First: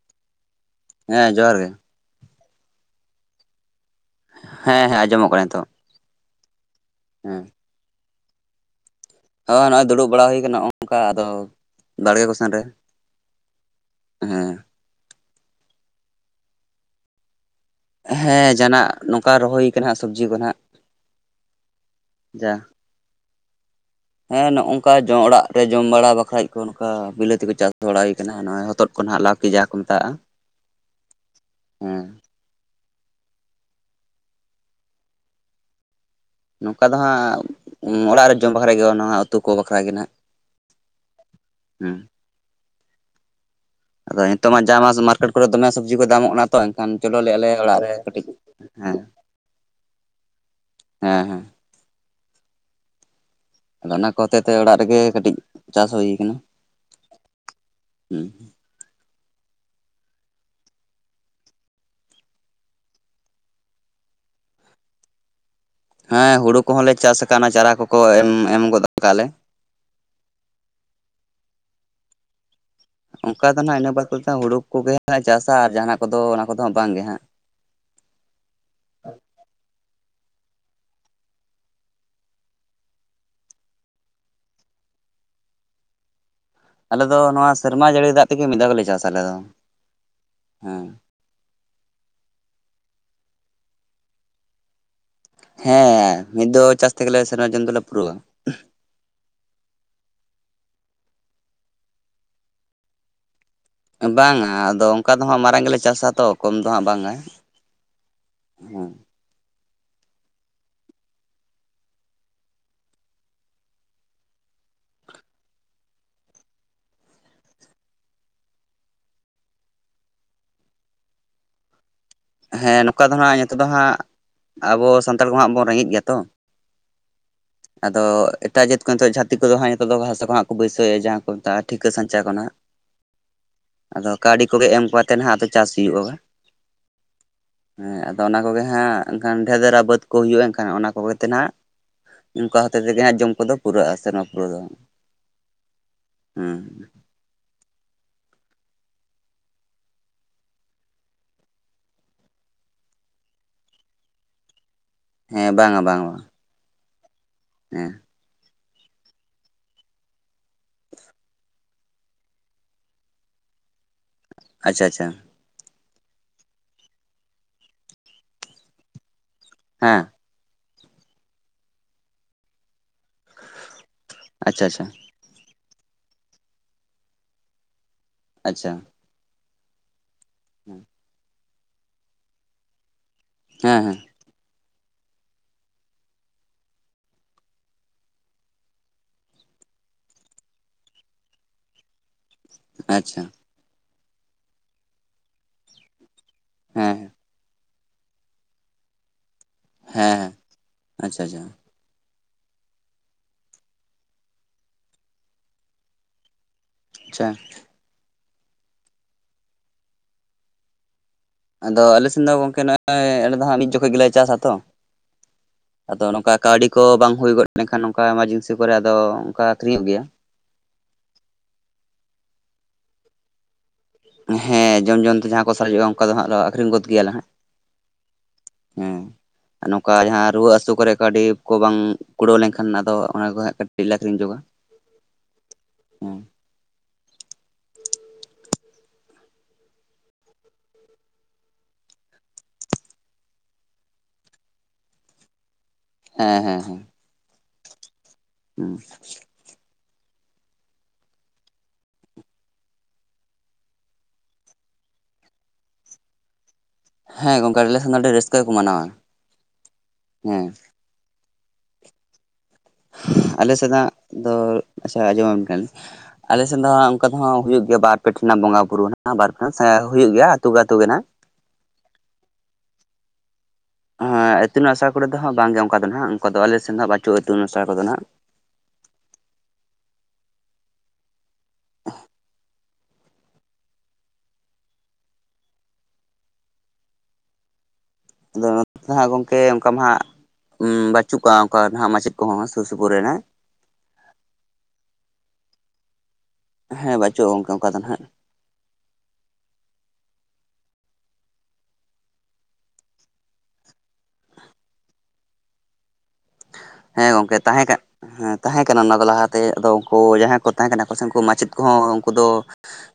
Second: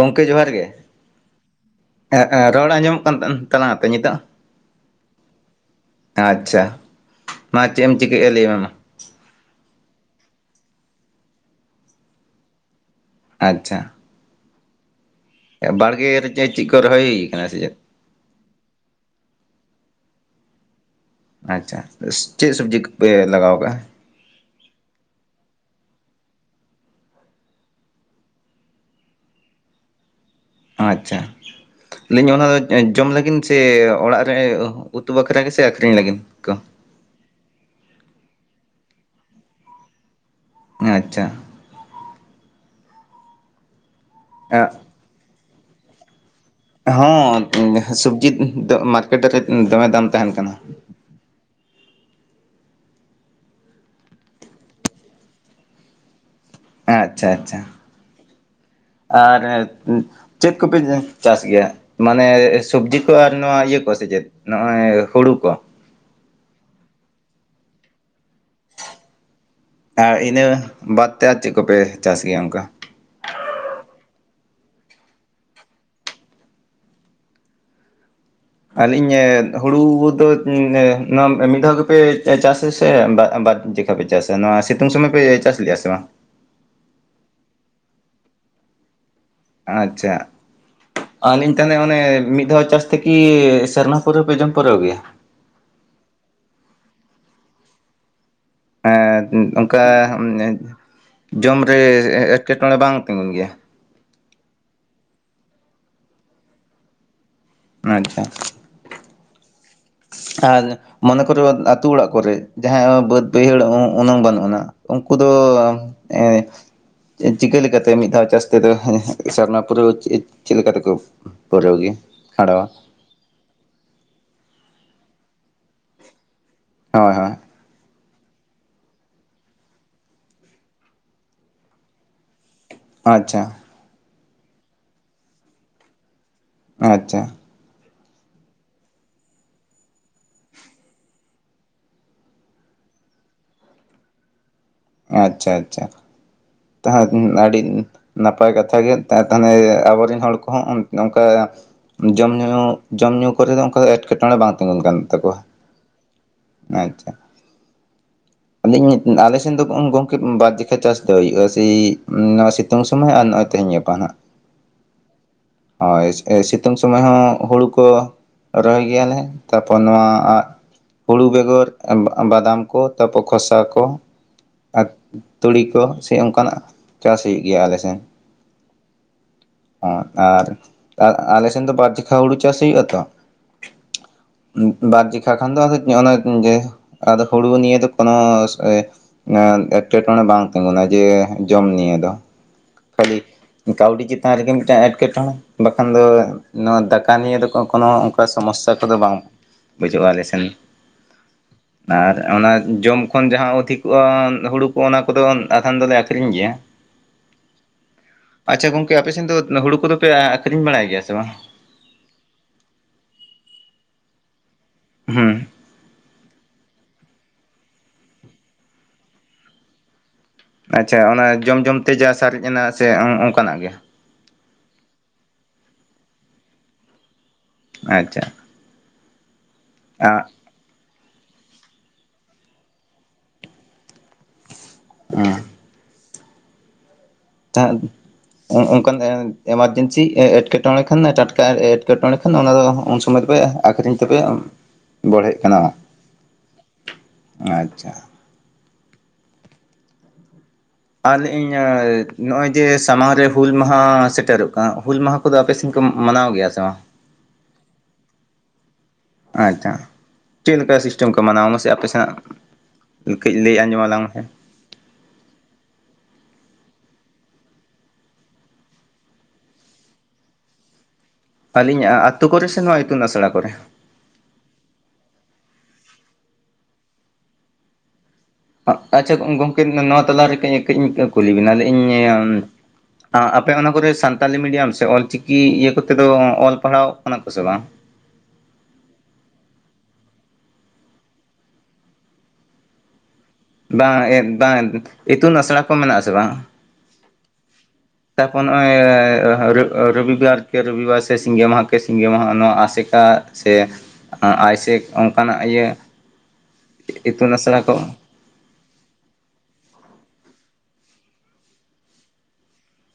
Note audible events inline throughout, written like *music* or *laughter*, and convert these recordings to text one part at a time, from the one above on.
ᱜᱚᱝᱠᱮ ᱡᱚᱦᱟᱨ ᱜᱮ ᱦᱮᱸ ᱡᱚᱦᱟᱨ ᱜᱮ ᱦᱮᱸ ᱮ ᱨᱚᱲ ᱟᱸᱡᱚᱢᱚᱜ ᱠᱟᱱ ᱛᱟᱠᱟᱝᱟᱛᱚ ᱱᱤᱛᱚᱜ ᱦᱮᱸ ᱦᱮᱸ ᱟᱸᱚᱢᱚᱜ ᱠᱟᱱᱟ ᱱᱤᱛᱚᱜ ᱟᱪᱪᱷᱟ ᱦᱩᱸ *unintelligible* ᱪᱮᱫ ᱮᱢ ᱪᱤᱠᱟᱹᱭᱮᱜᱼᱟ ᱞᱮᱭ ᱢᱮ ᱢᱟ ᱦᱳᱭ ᱱᱚᱜᱼᱚᱭ ᱫᱩᱲᱩᱵ ᱵᱟᱲᱟ ᱦᱳᱭ ᱠᱟᱱᱟ ᱱᱚᱜ ᱱᱚᱝᱠᱟ ᱟᱫᱚ ᱵᱟᱲᱜᱮ ᱠᱚᱥᱮᱱ ᱨᱮ ᱟᱪᱪᱷᱟ ᱦᱮᱸ ᱵᱟᱲᱜᱮ ᱨᱮ ᱪᱮᱫ ᱪᱮᱫ ᱠᱚ ᱨᱚᱦᱚᱭ ᱦᱩᱭ ᱠᱟᱱᱟ ᱥᱮ ᱪᱮᱫ ᱦᱮᱸ ᱡᱟᱦᱟᱱᱟᱜ ᱱᱚᱝᱠᱟ ᱨᱚᱦᱚᱭ ᱦᱩᱭᱩᱜ ᱠᱟᱱᱟ ᱥᱚᱵᱽᱡᱤ ᱠᱚ ᱱᱟᱜ ᱟᱪᱪᱷᱟ ᱪᱮᱫ ᱥᱚᱵᱽᱡᱤ ᱠᱚᱯᱮ ᱞᱟᱜᱟᱣ ᱠᱟᱜᱼᱟ ᱦᱮᱸ ᱱᱚᱜ ᱱᱚᱝᱠᱟ *unintelligible* ᱚᱲᱟᱜ ᱨᱮ ᱡᱚᱢ ᱵᱟᱲᱟ ᱵᱟᱠᱷᱟᱡ ᱠᱚ ᱱᱚᱝᱠᱟ ᱵᱤᱞᱟᱹᱛᱤ ᱠᱚ ᱪᱟᱥ ᱫᱚᱦᱟᱲ ᱦᱩᱭᱩᱜ ᱠᱟᱱᱟ ᱱᱚᱜᱼᱚᱭ ᱦᱚᱛᱚᱫ ᱠᱟ ᱱᱟᱜ ᱞᱟᱣᱠᱤ ᱡᱟᱦᱟ ᱠᱚ ᱢᱮᱛᱟᱜᱼᱟ ᱟᱪᱪᱷᱟ ᱦᱮᱸ ᱞᱟᱹᱭᱟᱹᱧ ᱚᱱᱟ *unintelligible* ᱡᱚᱢ ᱞᱟᱹᱜᱤᱫ ᱥᱮ ᱚᱲᱟᱜ ᱨᱮ ᱩᱛᱩ ᱵᱟᱠᱷᱟᱨᱟ ᱜᱮᱥᱮ ᱟᱠᱷᱨᱤᱧ ᱞᱟᱹᱜᱤᱫ ᱠᱚ ᱱᱚᱝᱠᱟ ᱫᱚ ᱦᱟᱸᱜ ᱚᱲᱟᱜ ᱨᱮ ᱡᱚᱢ ᱵᱟᱠᱷᱨᱟ ᱜᱮ ᱩᱛᱩ ᱠᱚ ᱵᱟᱠᱷᱨᱟ ᱜᱮ ᱱᱟᱜ ᱟᱪᱪᱷᱟ ᱦᱩᱸ ᱟᱫᱚ ᱱᱤᱛᱚᱜ ᱢᱟ ᱢᱟᱥᱮ ᱢᱟᱨᱠᱮᱴ ᱠᱚᱨᱮ ᱫᱚᱢᱮ ᱥᱚᱵᱽᱡᱤ ᱠᱚ ᱫᱟᱢᱚᱜ ᱠᱟᱱᱟ ᱛᱚ ᱮᱱᱠᱷᱟᱱ ᱪᱚᱞᱚ ᱞᱮᱫᱼᱟ ᱦᱚᱸ ᱞᱮ ᱚᱲᱟᱜ ᱨᱮ ᱠᱟᱹᱴᱤᱡ ᱥᱚᱵᱽᱡᱤ ᱫᱚ ᱦᱮᱸ ᱢᱟᱨᱠᱮᱴ ᱨᱮ ᱫᱚᱢᱮ ᱫᱟᱢ ᱛᱟᱦᱮᱱ ᱠᱟᱱᱟ ᱦᱮᱸ ᱦᱮᱸ ᱟᱫᱚ ᱚᱱᱟ ᱠᱚ ᱦᱟᱛᱮ ᱛᱮ ᱚᱲᱟᱜ ᱨᱮᱜᱮ ᱠᱟᱹᱴᱤᱡ ᱪᱟᱥ ᱦᱳᱭ ᱠᱟᱱᱟ ᱦᱮᱸᱟᱪᱪᱷᱟ ᱟᱪᱪᱷᱟ ᱦᱮᱸ ᱟᱨ ᱪᱮᱫ ᱠᱚᱯᱮ ᱪᱟᱥ ᱜᱮᱭᱟ ᱢᱟᱱᱮ ᱥᱚᱵᱽᱡᱤ ᱠᱚ ᱟᱨ ᱱᱚᱣᱟ ᱤᱭᱟᱹ ᱠᱚ ᱥᱮ ᱪᱮᱫ ᱱᱚᱜᱼᱚᱭ ᱦᱩᱲᱩ ᱠᱚ ᱦᱮᱸ ᱦᱳᱲᱳ ᱠᱚᱦᱚᱸ ᱞᱮ ᱪᱟᱥ ᱠᱟᱱᱟ ᱪᱟᱨᱟ ᱠᱚᱠᱚ ᱮᱢ ᱮᱢ ᱜᱚᱫ ᱠᱟᱜᱼᱟ ᱞᱮ ᱟᱨ ᱤᱱᱟᱹ ᱵᱟᱫ ᱛᱮ ᱟᱨ ᱪᱮᱫ ᱠᱚᱯᱮ ᱪᱟᱥ ᱜᱮᱭᱟ ᱚᱱᱠᱟ ᱚᱱᱠᱟ ᱫᱚ ᱱᱟᱜ ᱤᱱᱟᱹ ᱵᱟᱫᱽ ᱠᱚ ᱦᱩᱲᱩ ᱠᱚᱜᱮ ᱪᱟᱥᱟ ᱟᱨ ᱡᱟᱦᱟᱸᱱᱟᱜ ᱠᱚᱫᱚ ᱚᱱᱟ ᱠᱚᱫᱚ ᱵᱟᱝ ᱜᱮ ᱦᱟᱸᱜ ᱟᱹᱞᱤᱧ ᱦᱩᱲᱩ ᱫᱚ *unintelligible* ᱱᱚᱣᱟ ᱢᱤᱫ ᱫᱷᱟᱣ ᱜᱮᱯᱮ ᱪᱟᱥ ᱟᱥᱮ *unintelligible* *unintelligible* ᱪᱟᱥᱟ ᱱᱚᱣᱟ ᱥᱤᱛᱳᱝ ᱥᱚᱢᱚᱭ ᱯᱮ ᱪᱟᱥ ᱞᱮᱜᱼᱟ ᱥᱮ ᱵᱟᱝ ᱟᱞᱮ ᱫᱚ ᱱᱚᱣᱟ ᱥᱮᱨᱢᱟ ᱡᱟᱹᱲᱤ ᱫᱟᱜ ᱛᱮᱜᱮ ᱢᱤᱫ ᱫᱷᱟᱣ ᱜᱮᱞᱮ ᱪᱟᱥᱟ ᱟᱞᱮ ᱫᱚ ᱟᱪᱪᱷᱟ ᱦᱮᱸ ᱟᱹᱞᱤᱧ ᱛᱟᱦᱮᱱᱟ ᱚᱱᱮ ᱢᱤᱫ ᱫᱷᱟᱣ ᱪᱟᱥ ᱛᱮᱠᱤ ᱥᱮᱨᱱᱟ ᱯᱩᱨᱟᱹ ᱯᱮ ᱡᱚᱢ ᱯᱩᱨᱟᱹᱣ ᱜᱮᱭᱟ ᱦᱮᱸ ᱢᱤᱫ ᱫᱚ ᱪᱟᱥ ᱛᱮᱜᱮᱞᱮ ᱥᱮᱨᱢᱟ ᱡᱚᱱ ᱫᱚᱞᱮ ᱯᱩᱨᱟᱹᱣᱟ ᱚᱱᱠᱟ ᱡᱚᱢ ᱨᱮ ᱮᱴᱠᱮᱴᱚᱬᱮ ᱵᱟᱝ ᱛᱤᱸᱜᱩᱱ ᱜᱮᱭᱟ ᱵᱟᱝ-ᱟ ᱟᱫᱚ ᱚᱱᱠᱟ ᱫᱚ ᱦᱟᱸᱜ ᱢᱟᱨᱟᱝ ᱜᱮᱞᱮ ᱪᱟᱥᱟ ᱛᱚ ᱠᱚᱢ ᱫᱚ ᱦᱟᱸᱜ ᱵᱟᱝ-ᱟ ᱟᱪᱪᱷᱟ, ᱦᱮᱸ *unintelligible* ᱟᱨ ᱢᱚᱱᱮ ᱠᱚᱨᱚ ᱟᱛᱳ ᱚᱲᱟᱜ ᱠᱚᱨᱮ ᱡᱟᱦᱟᱸ ᱵᱟᱹᱫᱽ ᱵᱟᱹᱭᱦᱟᱹᱲ *unintelligible* ᱵᱟᱹᱱᱩᱜ ᱟᱱᱟ, ᱩᱱᱠᱩ ᱫᱚ ᱮ ᱪᱤᱠᱟᱹ ᱞᱮᱠᱟᱛᱮ ᱢᱤᱫᱽᱫᱷᱟᱣ ᱪᱟᱥ ᱛᱮᱫᱚ ᱥᱟᱨᱱᱟ ᱯᱩᱨᱟᱹᱣ ᱪᱮᱫ ᱞᱮᱠᱟ ᱛᱮᱠᱚ ᱯᱩᱨᱟᱣ ᱜᱮ᱾ ᱠᱷᱟᱸᱰᱟᱣᱟ ᱦᱮᱸ ᱱᱚᱝᱠᱟ ᱫᱚ ᱦᱟᱸᱜ ᱱᱤᱛᱚᱜ ᱫᱚ ᱦᱟᱸᱜ ᱟᱵᱚ ᱥᱟᱱᱛᱟᱲ ᱠᱚ ᱦᱟᱸᱜ ᱵᱚᱱ ᱨᱮᱸᱜᱮᱡ ᱜᱮᱭᱟ ᱛᱚ᱾ ᱦᱳᱭ ᱦᱳᱭ, ᱟᱫᱚ ᱮᱴᱟᱜ ᱡᱟᱹᱛ ᱠᱚ ᱱᱤᱛ ᱡᱟᱹᱛᱤ ᱠᱚᱫᱚ ᱦᱟᱸᱜ ᱱᱤᱛᱚᱜ ᱫᱚ ᱵᱷᱟᱥᱟ ᱠᱚ ᱦᱟᱸᱜ ᱠᱚ ᱵᱟᱹᱭᱥᱟᱹᱣᱭᱟ ᱡᱟᱦᱟᱸ ᱠᱚ ᱢᱮᱛᱟᱜᱼᱟ᱾ ᱴᱷᱤᱠᱟᱹ ᱥᱟᱧᱪᱟ ᱠᱷᱚᱱᱟᱜ ᱟᱪᱪᱷᱟ, ᱟᱫᱚ ᱠᱟᱹᱣᱰᱤ ᱠᱚᱜᱮ ᱮᱢ ᱠᱚᱛᱮ ᱱᱟᱦᱟᱜ ᱟᱫᱚ ᱪᱟᱥ ᱦᱩᱭᱩᱜᱼᱟ, ᱵᱟᱝ-ᱼ ᱟᱪᱪᱷᱟ, ᱦᱮᱸ ᱟᱫᱚ ᱚᱱᱟ ᱠᱚᱜᱮ ᱦᱟᱸᱜ ᱮᱱᱠᱷᱟᱱ ᱰᱷᱮᱮᱨ ᱫᱮᱨᱟ ᱵᱟᱹᱫᱽ ᱠᱚ ᱦᱩᱭᱩᱜᱼᱟ ᱮᱱᱠᱷᱟᱱ ᱚᱱᱟ ᱠᱚᱜᱮ ᱛᱮ ᱦᱟᱸᱜ ᱚᱱᱠᱟ ᱦᱚᱛᱮ ᱛᱮᱜᱮ ᱦᱟᱸᱜ ᱡᱚᱢ ᱠᱚᱫᱚ ᱯᱩᱨᱟᱹᱣ-ᱟ ᱥᱮᱨᱢᱟ ᱯᱩᱨᱟᱹᱣ ᱫᱚ᱾ ᱟᱪᱪᱷᱟ ᱟᱪᱪᱷᱟ, ᱦᱮᱸ ᱟᱹᱰᱤ ᱱᱟᱯᱟᱭ ᱠᱟᱛᱷᱟᱜᱮ ᱛᱟᱦᱚᱞᱮ ᱟᱵᱚᱨᱮᱱ ᱦᱚᱲ ᱠᱚᱦᱚᱸ ᱚᱱᱠᱟ ᱡᱚᱢᱼ ᱧᱩᱩ ᱠᱚᱨᱮ ᱫᱚ ᱚᱱᱠᱟ ᱫᱚ ᱮᱸᱴᱠᱮᱴᱚᱬᱮ ᱵᱟᱝ ᱛᱤᱜᱩᱱ ᱠᱟᱱᱟ᱾ ᱦᱮᱸ ᱵᱟᱝᱟ ᱵᱟᱝ ᱵᱟᱝ, ᱟᱪᱪᱷᱟ, ᱦᱮᱸ ᱟᱞᱮ ᱥᱮᱫ ᱫᱚ ᱜᱚᱝᱠᱮ ᱵᱟᱨ ᱴᱷᱤᱠᱟᱹ ᱪᱟᱥ ᱫᱚ ᱦᱩᱭᱩᱜᱼᱟ, ᱥᱮ ᱱᱚᱣᱟ ᱥᱤᱛᱩᱝ ᱥᱚᱢᱚᱭ ᱟᱨ ᱱᱚᱜᱚᱭ ᱛᱮᱦᱮᱧ ᱜᱟᱯᱟ ᱦᱟᱜ᱾ ᱟᱪᱪᱷᱟ ᱟᱪᱪᱷᱟ, ᱦᱳᱭ ᱥᱤᱛᱩᱝ ᱥᱚᱢᱚᱭ ᱦᱚᱸ ᱦᱩᱲᱩ ᱠᱚ ᱨᱚᱦᱚᱭ ᱜᱮᱭᱟ ᱞᱮ ᱛᱟᱨᱯᱚᱨ ᱦᱮᱸ ᱱᱚᱣᱟ ᱦᱩᱲᱩ ᱵᱮᱜᱚᱨ ᱵᱟᱫᱟᱢ ᱠᱚ ᱛᱟᱨᱯᱚᱨ ᱥᱚᱥᱟ ᱠᱚ ᱟᱪᱪᱷᱟ ᱟᱪᱪᱷᱟ ᱟᱨ ᱛᱩᱲᱤ ᱠᱚ ᱥᱮ ᱚᱱᱠᱟᱱᱟᱜ ᱪᱟᱥ ᱦᱩᱭᱩᱜ ᱜᱮᱭᱟ ᱟᱞᱮ ᱥᱮᱱ᱾ ᱟᱪᱪᱷᱟ, ᱟᱨ ᱟᱞᱮ ᱥᱮᱱ ᱫᱚ ᱵᱟᱨ ᱴᱷᱤᱠᱟᱹ ‌ᱦᱩᱲᱩ ᱪᱟᱥ ᱦᱩᱭᱩᱜ- ᱟ ᱛᱚ᱾ ᱦᱮᱸ ᱦᱮᱸ ᱵᱟᱨ ᱡᱷᱚᱠᱷᱟᱱ ᱫᱚ ᱟᱫᱚ ᱦᱩᱲᱩ ᱱᱤᱭᱮ ᱫᱚ ᱠᱳᱱᱳ ᱮᱸᱴᱠᱮᱴᱚᱬᱮ ᱵᱟᱝ ᱛᱤᱸᱜᱩᱱᱟ ᱡᱮ ᱡᱚᱢ ᱱᱤᱭᱮ ᱫᱚ᱾ ᱠᱷᱟᱹᱞᱤ ᱟᱪᱪᱷᱟ ᱠᱟᱹᱣᱰᱤ ᱪᱮᱛᱟᱱ ᱨᱮᱜᱮ ᱢᱤᱫᱴᱟᱱ ᱮᱸᱴᱠᱮᱴᱚᱬᱮ ᱵᱟᱠᱷᱟᱱ ᱫᱚ ᱱᱚᱣᱟ ᱦᱮᱸ ᱦᱮᱸ ᱫᱟᱠᱟ ᱱᱤᱭᱮᱹ ᱫᱚ ᱠᱳᱱᱳ ᱚᱱᱠᱟ ᱥᱚᱢᱚᱥᱥᱟ ᱠᱚᱫᱚ ᱵᱟᱝ ᱵᱩᱡᱩᱜᱼᱟ ᱟᱞᱮ ᱦᱮᱸ ᱥᱮᱱ, ᱟᱪᱪᱷᱟ ᱟᱪᱪᱷᱟ ᱟᱨ ᱚᱱᱟ ᱡᱚᱢ ᱠᱷᱚᱱ ᱡᱟᱦᱟᱸ ᱚᱫᱷᱤᱠᱚᱜᱼᱟ ᱦᱩᱲᱩ ᱠᱚ ᱚᱱᱟ ᱠᱚᱫᱚ ᱟᱫᱷᱟᱱ ᱫᱚᱞᱮ ᱟᱠᱷᱨᱤᱧ ᱜᱮᱭᱟ᱾ ᱟᱪᱪᱷᱟ, ᱟᱪᱪᱷᱟ ᱜᱚᱝᱠᱮ ᱟᱯᱮ ᱥᱮᱱ ᱫᱚ ᱦᱩᱲᱩ ᱠᱚᱫᱚᱯᱮ ᱟᱠᱠᱷᱨᱤᱧ ᱵᱟᱲᱟᱭ ᱜᱮᱭᱟ ᱥᱮ ᱵᱟᱝ? ᱟᱫᱚ ᱟᱞᱮ ᱥᱮᱱ ᱫᱚ ᱜᱚᱝᱠᱮ ᱱᱚᱜᱼᱚᱭ ᱟᱞᱮ ᱫᱚ ᱦᱟᱸᱜ ᱢᱤᱫ ᱡᱚᱠᱷᱚᱱ ᱜᱮᱞᱮ ᱪᱟᱥᱟ ᱛᱚ ᱦᱮᱸ ᱟᱫᱚ ᱱᱚᱝᱠᱟ ᱠᱟᱹᱣᱰᱤ ᱠᱚ ᱵᱟᱝ ᱦᱩᱭ ᱜᱚᱫ ᱞᱮᱱᱠᱷᱟᱱ ᱱᱚᱝᱠᱟ ᱮᱢᱟᱨᱡᱮᱱᱥᱤ ᱠᱚᱨᱮ ᱟᱫᱚ ᱚᱱᱠᱟ ᱟᱹᱠᱷᱨᱤᱧᱚᱜ ᱜᱮᱭᱟ᱾ ᱟᱪᱪᱷᱟ ᱚᱱᱟ ᱡᱚᱢ ᱡᱚᱢᱛᱮ ᱡᱟᱦᱟᱸ ‌ᱥᱟᱨᱮᱡ ᱮᱱᱟ ᱥᱮ ᱚᱱᱠᱟᱱᱟᱜ ᱜᱮ, ᱦᱮᱸ ᱡᱚᱢ ᱡᱚᱢ ᱛᱮ ᱡᱟᱦᱟᱸ ᱠᱚ ᱥᱟᱨᱡᱚᱜᱼᱟ ᱚᱱᱠᱟ ᱫᱚ ᱦᱟᱸᱟᱜᱚ ᱟᱠᱷᱨᱤᱧ ᱜᱚᱫ ᱜᱮᱭᱟᱮ ᱦᱟᱸᱜ ᱟᱪᱪᱷᱟ, ᱦᱮᱸ ᱟᱨ ᱱᱚᱝᱠᱟ ᱟᱸ ᱡᱟᱦᱟᱸ ᱨᱩᱣᱟᱹ ᱦᱟᱹᱥᱩ ᱠᱚᱨᱮ ᱠᱟᱹᱣᱰᱤ ᱠᱚ ᱵᱟᱝ ᱠᱩᱲᱟᱹᱣ ᱞᱮᱱᱠᱷᱟᱱ ᱟᱫᱚ ᱚᱱᱟ ᱠᱚ ᱦᱟᱸᱜ ᱠᱟᱹᱴᱤᱡ ᱞᱮ ᱟᱹᱠᱷᱨᱤᱧ ᱧᱚᱜ-ᱟ᱾ ᱦᱮᱸ ᱫᱟᱜ *unintelligible* ᱚ ᱚᱱᱠᱟᱱ ᱮᱢᱟᱨᱡᱮᱱᱥᱤ ᱮᱸᱴᱠᱮᱴᱚᱬᱮ ᱠᱷᱟᱱ ᱴᱟᱴᱠᱟ ᱮᱸᱴᱠᱮᱴᱚᱬᱮ ᱠᱷᱟᱱ ᱚᱱᱟ ᱫᱚ ᱩᱱ ᱥᱚᱢᱚᱭ ᱞᱮ ᱟᱠᱷᱨᱤᱧ ᱛᱮᱯᱮ ᱵᱚᱲᱦᱮᱜ ᱠᱟᱱᱟ᱾ ᱦᱮᱸ ᱦᱮᱸ ᱦᱮᱸ ᱟᱪᱪᱷᱟ ᱦᱩᱸ ᱟ ᱤᱧ ᱱᱚᱜᱼ ᱚᱭ ᱡᱮ ᱥᱟᱢᱟᱝ ᱨᱮ ᱦᱩᱞ ᱢᱟᱦᱟ ᱥᱮᱴᱮᱨᱚᱜ ᱠᱟᱱᱟ ᱦᱩᱞ ᱢᱟᱦᱟ *unintelligible* ᱫᱚ ᱟᱯᱮᱥᱮᱫ ᱠᱚ ᱢᱟᱱᱟᱣ ᱜᱮᱭᱟ ᱥᱮ ᱵᱟᱝ ᱦᱮᱸ ᱜᱚᱢᱠᱮ ᱟᱞᱮ ᱥᱟᱱ ᱟᱹᱰᱤ ᱨᱟᱹᱥᱠᱟᱹ ᱠᱚ ᱢᱟᱱᱟᱣᱟ ᱟᱪᱪᱷᱟ ᱦᱮᱸ ᱪᱮᱫ ᱞᱮᱠᱟ ᱥᱤᱥᱴᱮᱢ ᱠᱚ ᱢᱟᱱᱟᱣᱟ ᱢᱟᱥᱮ ᱟᱯᱮ ᱥᱮᱱᱟᱜ ᱠᱟᱹᱡ ᱟᱞᱮ ᱞᱟᱹᱭ ᱟᱸᱡᱚᱢ ᱥᱮᱱᱟᱜ ᱟᱞᱟᱝ ᱢᱮ ᱦᱮᱸ ᱟᱪᱪᱷᱟ ᱟᱸᱡᱚᱢ ᱟᱢ *unintelligible* ᱟᱞᱮᱥᱮᱫ ᱫᱚ ᱚᱱᱠᱟ ᱫᱚᱦ ᱦᱩᱭᱩᱜ ᱜᱮᱭᱟ ᱵᱟᱨ ᱯᱮᱴ ᱨᱮᱱᱟᱜ ᱵᱚᱸᱜᱟ ᱵᱩᱨᱩ *unintelligible* ᱦᱩᱭᱩᱜ ᱜᱮᱭᱟ ᱟᱹᱛᱩ ᱟᱹᱛᱩ ᱜᱮ ᱱᱟᱦᱟᱜ ᱟᱹᱞᱤᱧᱟᱜ ᱟᱹᱛᱩᱳ ᱠᱚᱨᱮ ᱥᱮ ᱱᱚᱣᱟ ᱤᱛᱩᱱ ᱟᱥᱲᱟ ᱠᱚᱨᱮ ᱦᱮᱸ ᱤᱛᱩᱱ ᱟᱥᱲᱟ ᱠᱚᱨᱮ ᱫᱚ ᱦᱟᱸᱜ ᱵᱟᱝᱜᱮ ᱚᱱᱠᱟ ᱫᱚᱱᱟᱜ ᱚᱱᱠᱟ ᱫᱚ ᱟᱞᱮ ᱥᱮᱱ ᱫᱚ ᱵᱟᱹᱪᱩᱜᱼᱟ ᱤᱛᱩᱱ ᱟᱥᱲᱟ ᱠᱚᱫᱚ ᱦᱜ ᱟᱪᱪᱷᱟ ᱜᱚᱝᱠᱮ ᱱᱚᱣᱟ ᱛᱟᱞᱟᱨᱮ ᱠᱟᱹᱡ ᱠᱟᱹᱡᱧ ᱠᱩᱞᱤ ᱵᱮᱱᱟ ᱞᱟᱹᱧᱤᱧ ᱟᱯᱮ ᱚᱱᱟ ᱠᱚᱨᱮ ᱥᱟᱱᱛᱟᱞᱤ ᱢᱤᱰᱤᱭᱟᱢ ᱥᱮ ᱚᱞ ᱪᱤᱠᱤ ᱤᱭᱟᱹ ᱠᱚᱛᱮ ᱫᱚ ᱚᱞ ᱯᱟᱲᱦᱟᱣ ᱠᱟᱱᱟ ᱠᱚ ᱥᱮ ᱵᱟᱝ ᱟᱫᱚ ᱱᱮ ᱫᱚ ᱦᱟᱸᱜ ᱜᱚᱢᱠᱮ ᱚᱱᱠᱟ ᱢᱟ ᱦᱟᱸᱜ ᱦᱩ ᱵᱟᱪᱩᱜ ᱠᱚᱭᱟ ᱚᱱᱠᱟ ᱫᱚ ᱱᱟᱦᱟᱜ ᱢᱟᱪᱮᱫ ᱠᱚᱦᱚᱸ ᱥᱩᱨ ᱥᱩᱯᱩᱨ ᱨᱮᱱᱟᱜ ᱵᱟᱝ ᱵᱟᱝ ᱤᱛᱩᱱ ᱟᱥᱲᱟ ᱠᱚ ᱢᱮᱱᱟᱜ ᱟᱥᱮ ᱵᱟᱝ ᱦᱮᱸ ᱵᱟᱪᱩᱜᱼᱟ ᱜᱚᱝᱠᱮ ᱚᱱᱠᱟ ᱫᱚ ᱱᱟᱦᱟᱜ ᱛᱟᱯᱚᱨ ᱱᱚᱜᱼᱚᱭ ᱨᱚᱵᱤᱵᱟᱨ ᱠᱮ ᱨᱚᱵᱤᱵᱟᱨ ᱥᱮ ᱥᱤᱸᱜᱮ ᱢᱟᱦᱟ ᱠᱮ ᱥᱤᱸᱜᱮ ᱢᱟᱦᱟ ᱱᱚᱣᱟ ᱟᱥᱮᱠᱟ ᱥᱮ ᱟᱭᱥᱮᱠ ᱚᱱᱠᱟᱱᱟᱜ ᱤᱭᱟᱹ ᱦᱮᱸ ᱤᱛᱩᱱ ᱜᱚᱝᱠᱮ ᱟᱥᱲᱟ ᱛᱟᱦᱮᱸᱠᱟᱜ ᱠᱚ ᱦᱮᱸ ᱛᱟᱦᱮᱸ ᱠᱟᱱᱟ ᱚᱱᱟ ᱠᱚ ᱞᱟᱦᱟᱛᱮ ᱟᱫᱚ ᱩᱱᱠᱩ ᱡᱟᱦᱟᱸᱭ ᱠᱚ ᱛᱟᱦᱮᱸ ᱠᱟᱱᱟ ᱠᱚ ᱥᱮ ᱩᱱᱠᱩ ᱢᱟᱪᱮᱫ ᱠᱚᱦᱚᱸ ᱩᱱᱠᱩ ᱫᱚ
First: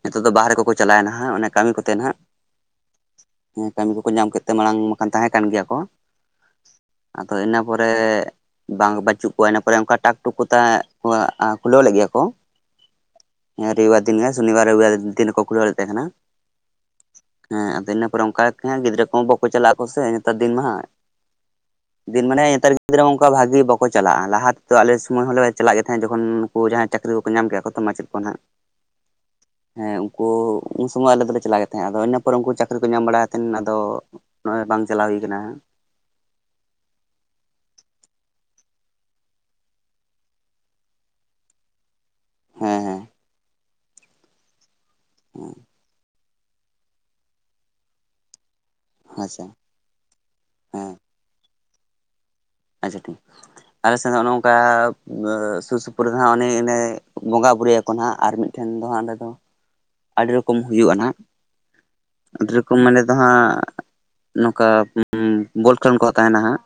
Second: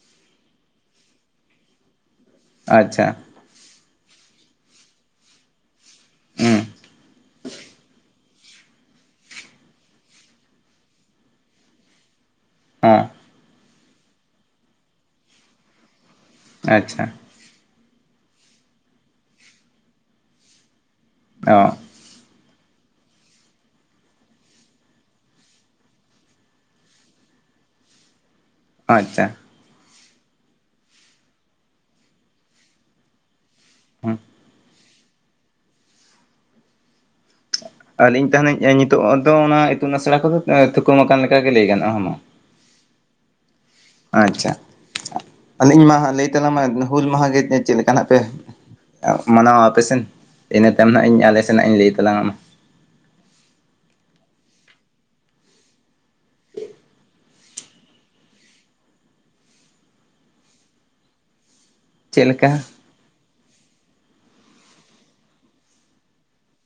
ᱱᱤᱛᱚᱜ ᱫᱚ ᱵᱟᱦᱨᱮ ᱠᱚᱠᱚ ᱪᱟᱞᱟᱣᱮᱱᱟ ᱦᱜ ᱠᱟᱹᱢᱤ ᱠᱚᱛᱮ ᱱᱟᱦᱟᱜ ᱟᱪᱪᱷᱟ ᱦᱮᱸ ᱠᱟᱹᱢᱤ ᱠᱚᱠᱚ ᱧᱟᱢ ᱠᱮᱫ ᱛᱮ ᱢᱟᱲᱟᱝ ᱢᱟᱠᱷᱟᱱ ᱛᱟᱦᱮᱸ ᱠᱟᱱ ᱜᱮᱭᱟ ᱠᱚ ᱦᱩᱸ ᱟᱫᱚ ᱤᱱᱟᱹ ᱯᱚᱨᱮ ᱵᱟᱝ ᱵᱟᱹᱪᱩᱜ ᱠᱚᱣᱟ ᱤᱱᱟᱹ ᱯᱚᱨᱮ ᱚᱱᱠᱟ ᱴᱟᱠ ᱴᱩᱠ ᱠᱚᱛᱟ ᱠᱷᱩᱞᱟᱹᱣ ᱞᱮᱫ ᱜᱮᱭᱟ ᱠᱚ ᱦᱮᱸ ᱦᱮᱸ ᱨᱚᱵᱤᱵᱟᱨ ᱫᱤᱱ ᱜᱮ ᱥᱚᱱᱤᱵᱟᱨ ᱨᱚᱵᱤᱵᱟᱨ ᱫᱤᱱ *unintelligible* ᱞᱮ ᱛᱟᱦᱮᱸ ᱠᱟᱱᱟ ᱟᱪᱪᱷᱟ ᱦᱮᱸ ᱟᱫᱚ ᱤᱱᱟᱹ ᱯᱚᱨᱮ ᱚᱱᱠᱟ ᱦᱜ ᱜᱤᱫᱽᱨᱟᱹ ᱠᱚ ᱵᱟᱠᱚ ᱪᱟᱞᱟᱜ ᱟᱠ ᱠᱚᱥᱮ ᱱᱮᱛᱟᱨ ᱫᱤᱱ ᱢᱟᱜ ᱚ ᱫᱤᱱ ᱢᱟᱱᱮ *unintelligible* ᱛᱟᱨ ᱜᱤᱫᱽᱨᱟᱹ ᱚᱝᱠᱟ ᱵᱷᱟᱜᱤ ᱵᱟᱠᱚᱟᱞᱟᱜ ᱞᱟᱦᱟ ᱛᱮᱫᱚ ᱟᱞᱮ ᱥᱚᱢᱳᱚᱭ ᱦᱚᱸᱞᱮ ᱪᱟᱞᱟᱜ ᱜᱮ ᱛᱟᱦᱮᱸᱫ ᱡᱚᱠᱷᱚᱱ ᱩᱱᱠᱩ ᱡᱟᱦᱟᱸᱭ ᱪᱟᱹᱠᱨᱤ ᱵᱟᱠᱚ ᱧᱟᱢ ᱠᱟ ᱠᱚ ᱛᱚ ᱢᱟᱪᱮᱫ ᱠᱚ ᱱᱟᱦᱟᱜ ᱟᱪᱪᱷᱟ ᱦᱮᱸ ᱩᱱᱠᱩ ᱩᱱ ᱥᱚᱢᱚᱭ ᱟᱞᱮ ᱫᱚᱮ ᱪᱟᱞᱟᱜ ᱜᱮ ᱛᱟᱦᱮᱸᱫ ᱟᱫᱚ ᱤᱱᱟᱹᱯᱚᱨ ᱩᱱᱠᱩ ᱪᱟᱹᱠᱨᱤ ᱠᱚ ᱧᱟᱢ ᱵᱟᱲᱟᱭᱼ ᱛᱱ ᱟᱫᱚ ᱦᱩᱸ ᱱᱚᱜᱼᱚᱭ ᱵᱟᱝ ᱪᱟᱞᱟᱣ ᱦᱩᱭ ᱟᱠᱟᱱᱟ ᱟᱹᱞᱤᱧ ᱛᱟᱦᱮᱱᱟᱹᱧ ᱱᱤᱛᱳᱜ ᱫᱚ ᱚᱱᱟ ᱤᱛᱩᱱ ᱟᱥᱲᱟ ᱠᱚᱫᱚ ᱛᱷᱩᱠᱩᱨ ᱢᱟ ᱟᱠᱟᱱ ᱞᱮᱠᱟᱟᱜᱮ ᱞᱟᱹᱭ ᱜᱟᱱᱚᱜᱼᱟ ᱦᱮᱸ ᱦᱮᱸ ᱟᱪᱪᱷᱟ ᱦᱮᱸ ᱟᱹᱞᱤᱧ ᱢᱟ ᱞᱟᱹᱭ ᱛᱟᱞᱟᱝᱢᱟ ᱦᱩᱞ ᱢᱟᱦᱟᱮ ᱪᱮᱫ ᱞᱮᱠᱟ ᱦᱱᱟᱜ ᱯᱮ ᱟᱪᱪᱷᱟ ᱢᱟᱱᱟᱣᱟ ᱟᱯᱮᱥᱮᱱ ᱤᱱᱟᱹ ᱛᱟᱭᱚᱢ ᱦᱟᱸᱜ ᱤᱧ ᱟᱞᱮ ᱥᱮᱱ ᱦᱟᱸᱜ ᱤᱧ ᱞᱟᱹᱭ ᱛᱟᱞᱟᱝ ᱟᱢᱟ ᱟᱪᱷᱟ ᱴᱷᱤᱠ ᱟᱞᱮᱥᱮᱫ ᱚᱱᱮ ᱱᱚᱝᱠᱟ ᱥᱩᱨ ᱥᱩᱯᱩᱨ ᱨᱮᱦᱟᱜ ᱚᱱᱮ ᱚᱱᱮ ᱵᱚᱸᱜᱟ ᱵᱳᱩᱨᱩᱭᱟᱠᱚ ᱦᱟᱜ ᱟᱨ ᱢᱤᱫᱴ ᱴᱷᱮᱱ ᱫᱚ ᱦᱜ ᱚᱸᱰᱮ ᱫᱚ ᱟᱹᱰᱤ ᱨᱚᱠᱚᱢ ᱦᱩᱭᱩᱜᱼᱟ, ᱪᱮᱫ ᱞᱮᱠᱟ ᱟᱹᱰᱤ ᱨᱚᱠᱚᱢ ᱢᱟᱱᱮ ᱡᱟᱦᱟᱸᱜ ᱱᱚᱝᱠᱟ ᱵᱚᱞ ᱠᱷᱮᱞᱳᱰ ᱠᱚ ᱛᱟᱦᱮᱱᱟ ᱦᱟᱸᱜ᱾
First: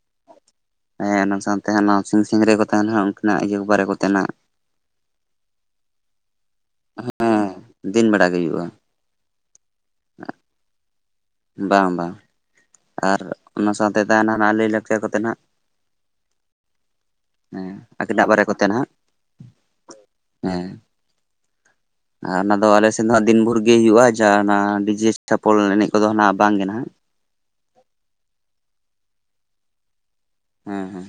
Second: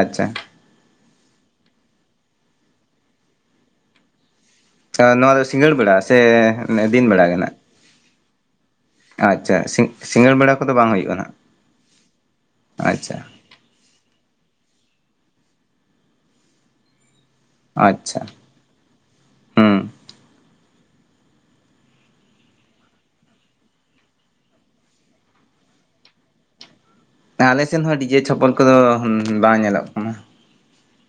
ᱟᱪᱪᱷᱟ ᱦᱮᱸ ᱚᱱᱟ ᱥᱟᱶᱛᱮ ᱱᱟᱣᱟ ᱥᱤᱝ ᱥᱤᱝ ᱨᱮ ᱠᱚ ᱛᱟᱦᱮᱱᱟ ᱩᱱᱠᱱᱟᱜ ᱤᱭᱟᱹ ᱵᱟᱨᱮ ᱠᱚᱛᱮᱱᱟᱜ, ᱱᱚᱣᱟ ᱫᱚ ᱥᱤᱸᱜᱟᱹᱲ ᱵᱮᱲᱟ ᱥᱮ? ᱫᱤᱱ ᱵᱮᱲᱟ ᱦᱮᱸ ᱜᱮ ᱱᱟᱜ? ᱫᱤᱱ ᱵᱮᱲᱟ ᱜᱮ ᱦᱩᱭᱩᱜᱼᱟ᱾ ᱟᱪᱪᱷᱟ ᱥᱤᱸᱜᱟᱹᱲ ᱵᱮᱲᱟ ᱠᱚᱫᱚ ᱵᱟᱝ ᱦᱩᱭᱩᱜᱼᱟ ᱦᱟᱸᱜ? *unintelligible* ᱟᱨ ᱚᱱᱟ ᱥᱟᱶᱛᱮ ᱛᱟᱦᱮᱱᱟ ᱞᱟᱹᱭᱼᱞᱟᱠᱪᱟᱨ ᱠᱚᱛᱮ ᱱᱟᱜ᱾ ᱦᱮᱸ ᱟᱪᱪᱷᱟ ᱟᱵᱤᱱᱟᱜ ᱵᱟᱨᱮ ᱠᱚᱛᱮ ᱱᱟᱦᱟᱜ ᱦᱩᱸ ᱦᱮᱸ, ᱟᱨ ᱚᱱᱟ ᱫᱚ ᱟᱞᱮ ᱥᱮᱱ ᱫᱚ ᱫᱤᱱ ᱵᱷᱳᱨ ᱜᱮ ᱦᱩᱭᱩᱜᱼᱟ ᱦᱩᱲᱩ ᱚᱱᱟ ᱰᱤᱡᱮ ᱪᱷᱟᱯᱚᱞ ᱮᱱᱮᱡ ᱠᱚᱫᱚ ᱦᱟᱱᱟᱜ ᱵᱟᱝ ᱜᱮ ᱱᱟᱜ, ᱟᱞᱮ ᱥᱮᱱ ᱦᱚᱸ ᱰᱤᱡᱮ ᱪᱷᱟᱯᱚᱞ ᱠᱚᱫᱚ ᱵᱟᱝ ᱧᱮᱞᱚᱜ ᱠᱟᱱᱟ᱾ ᱦᱮᱸ ᱦᱮᱸ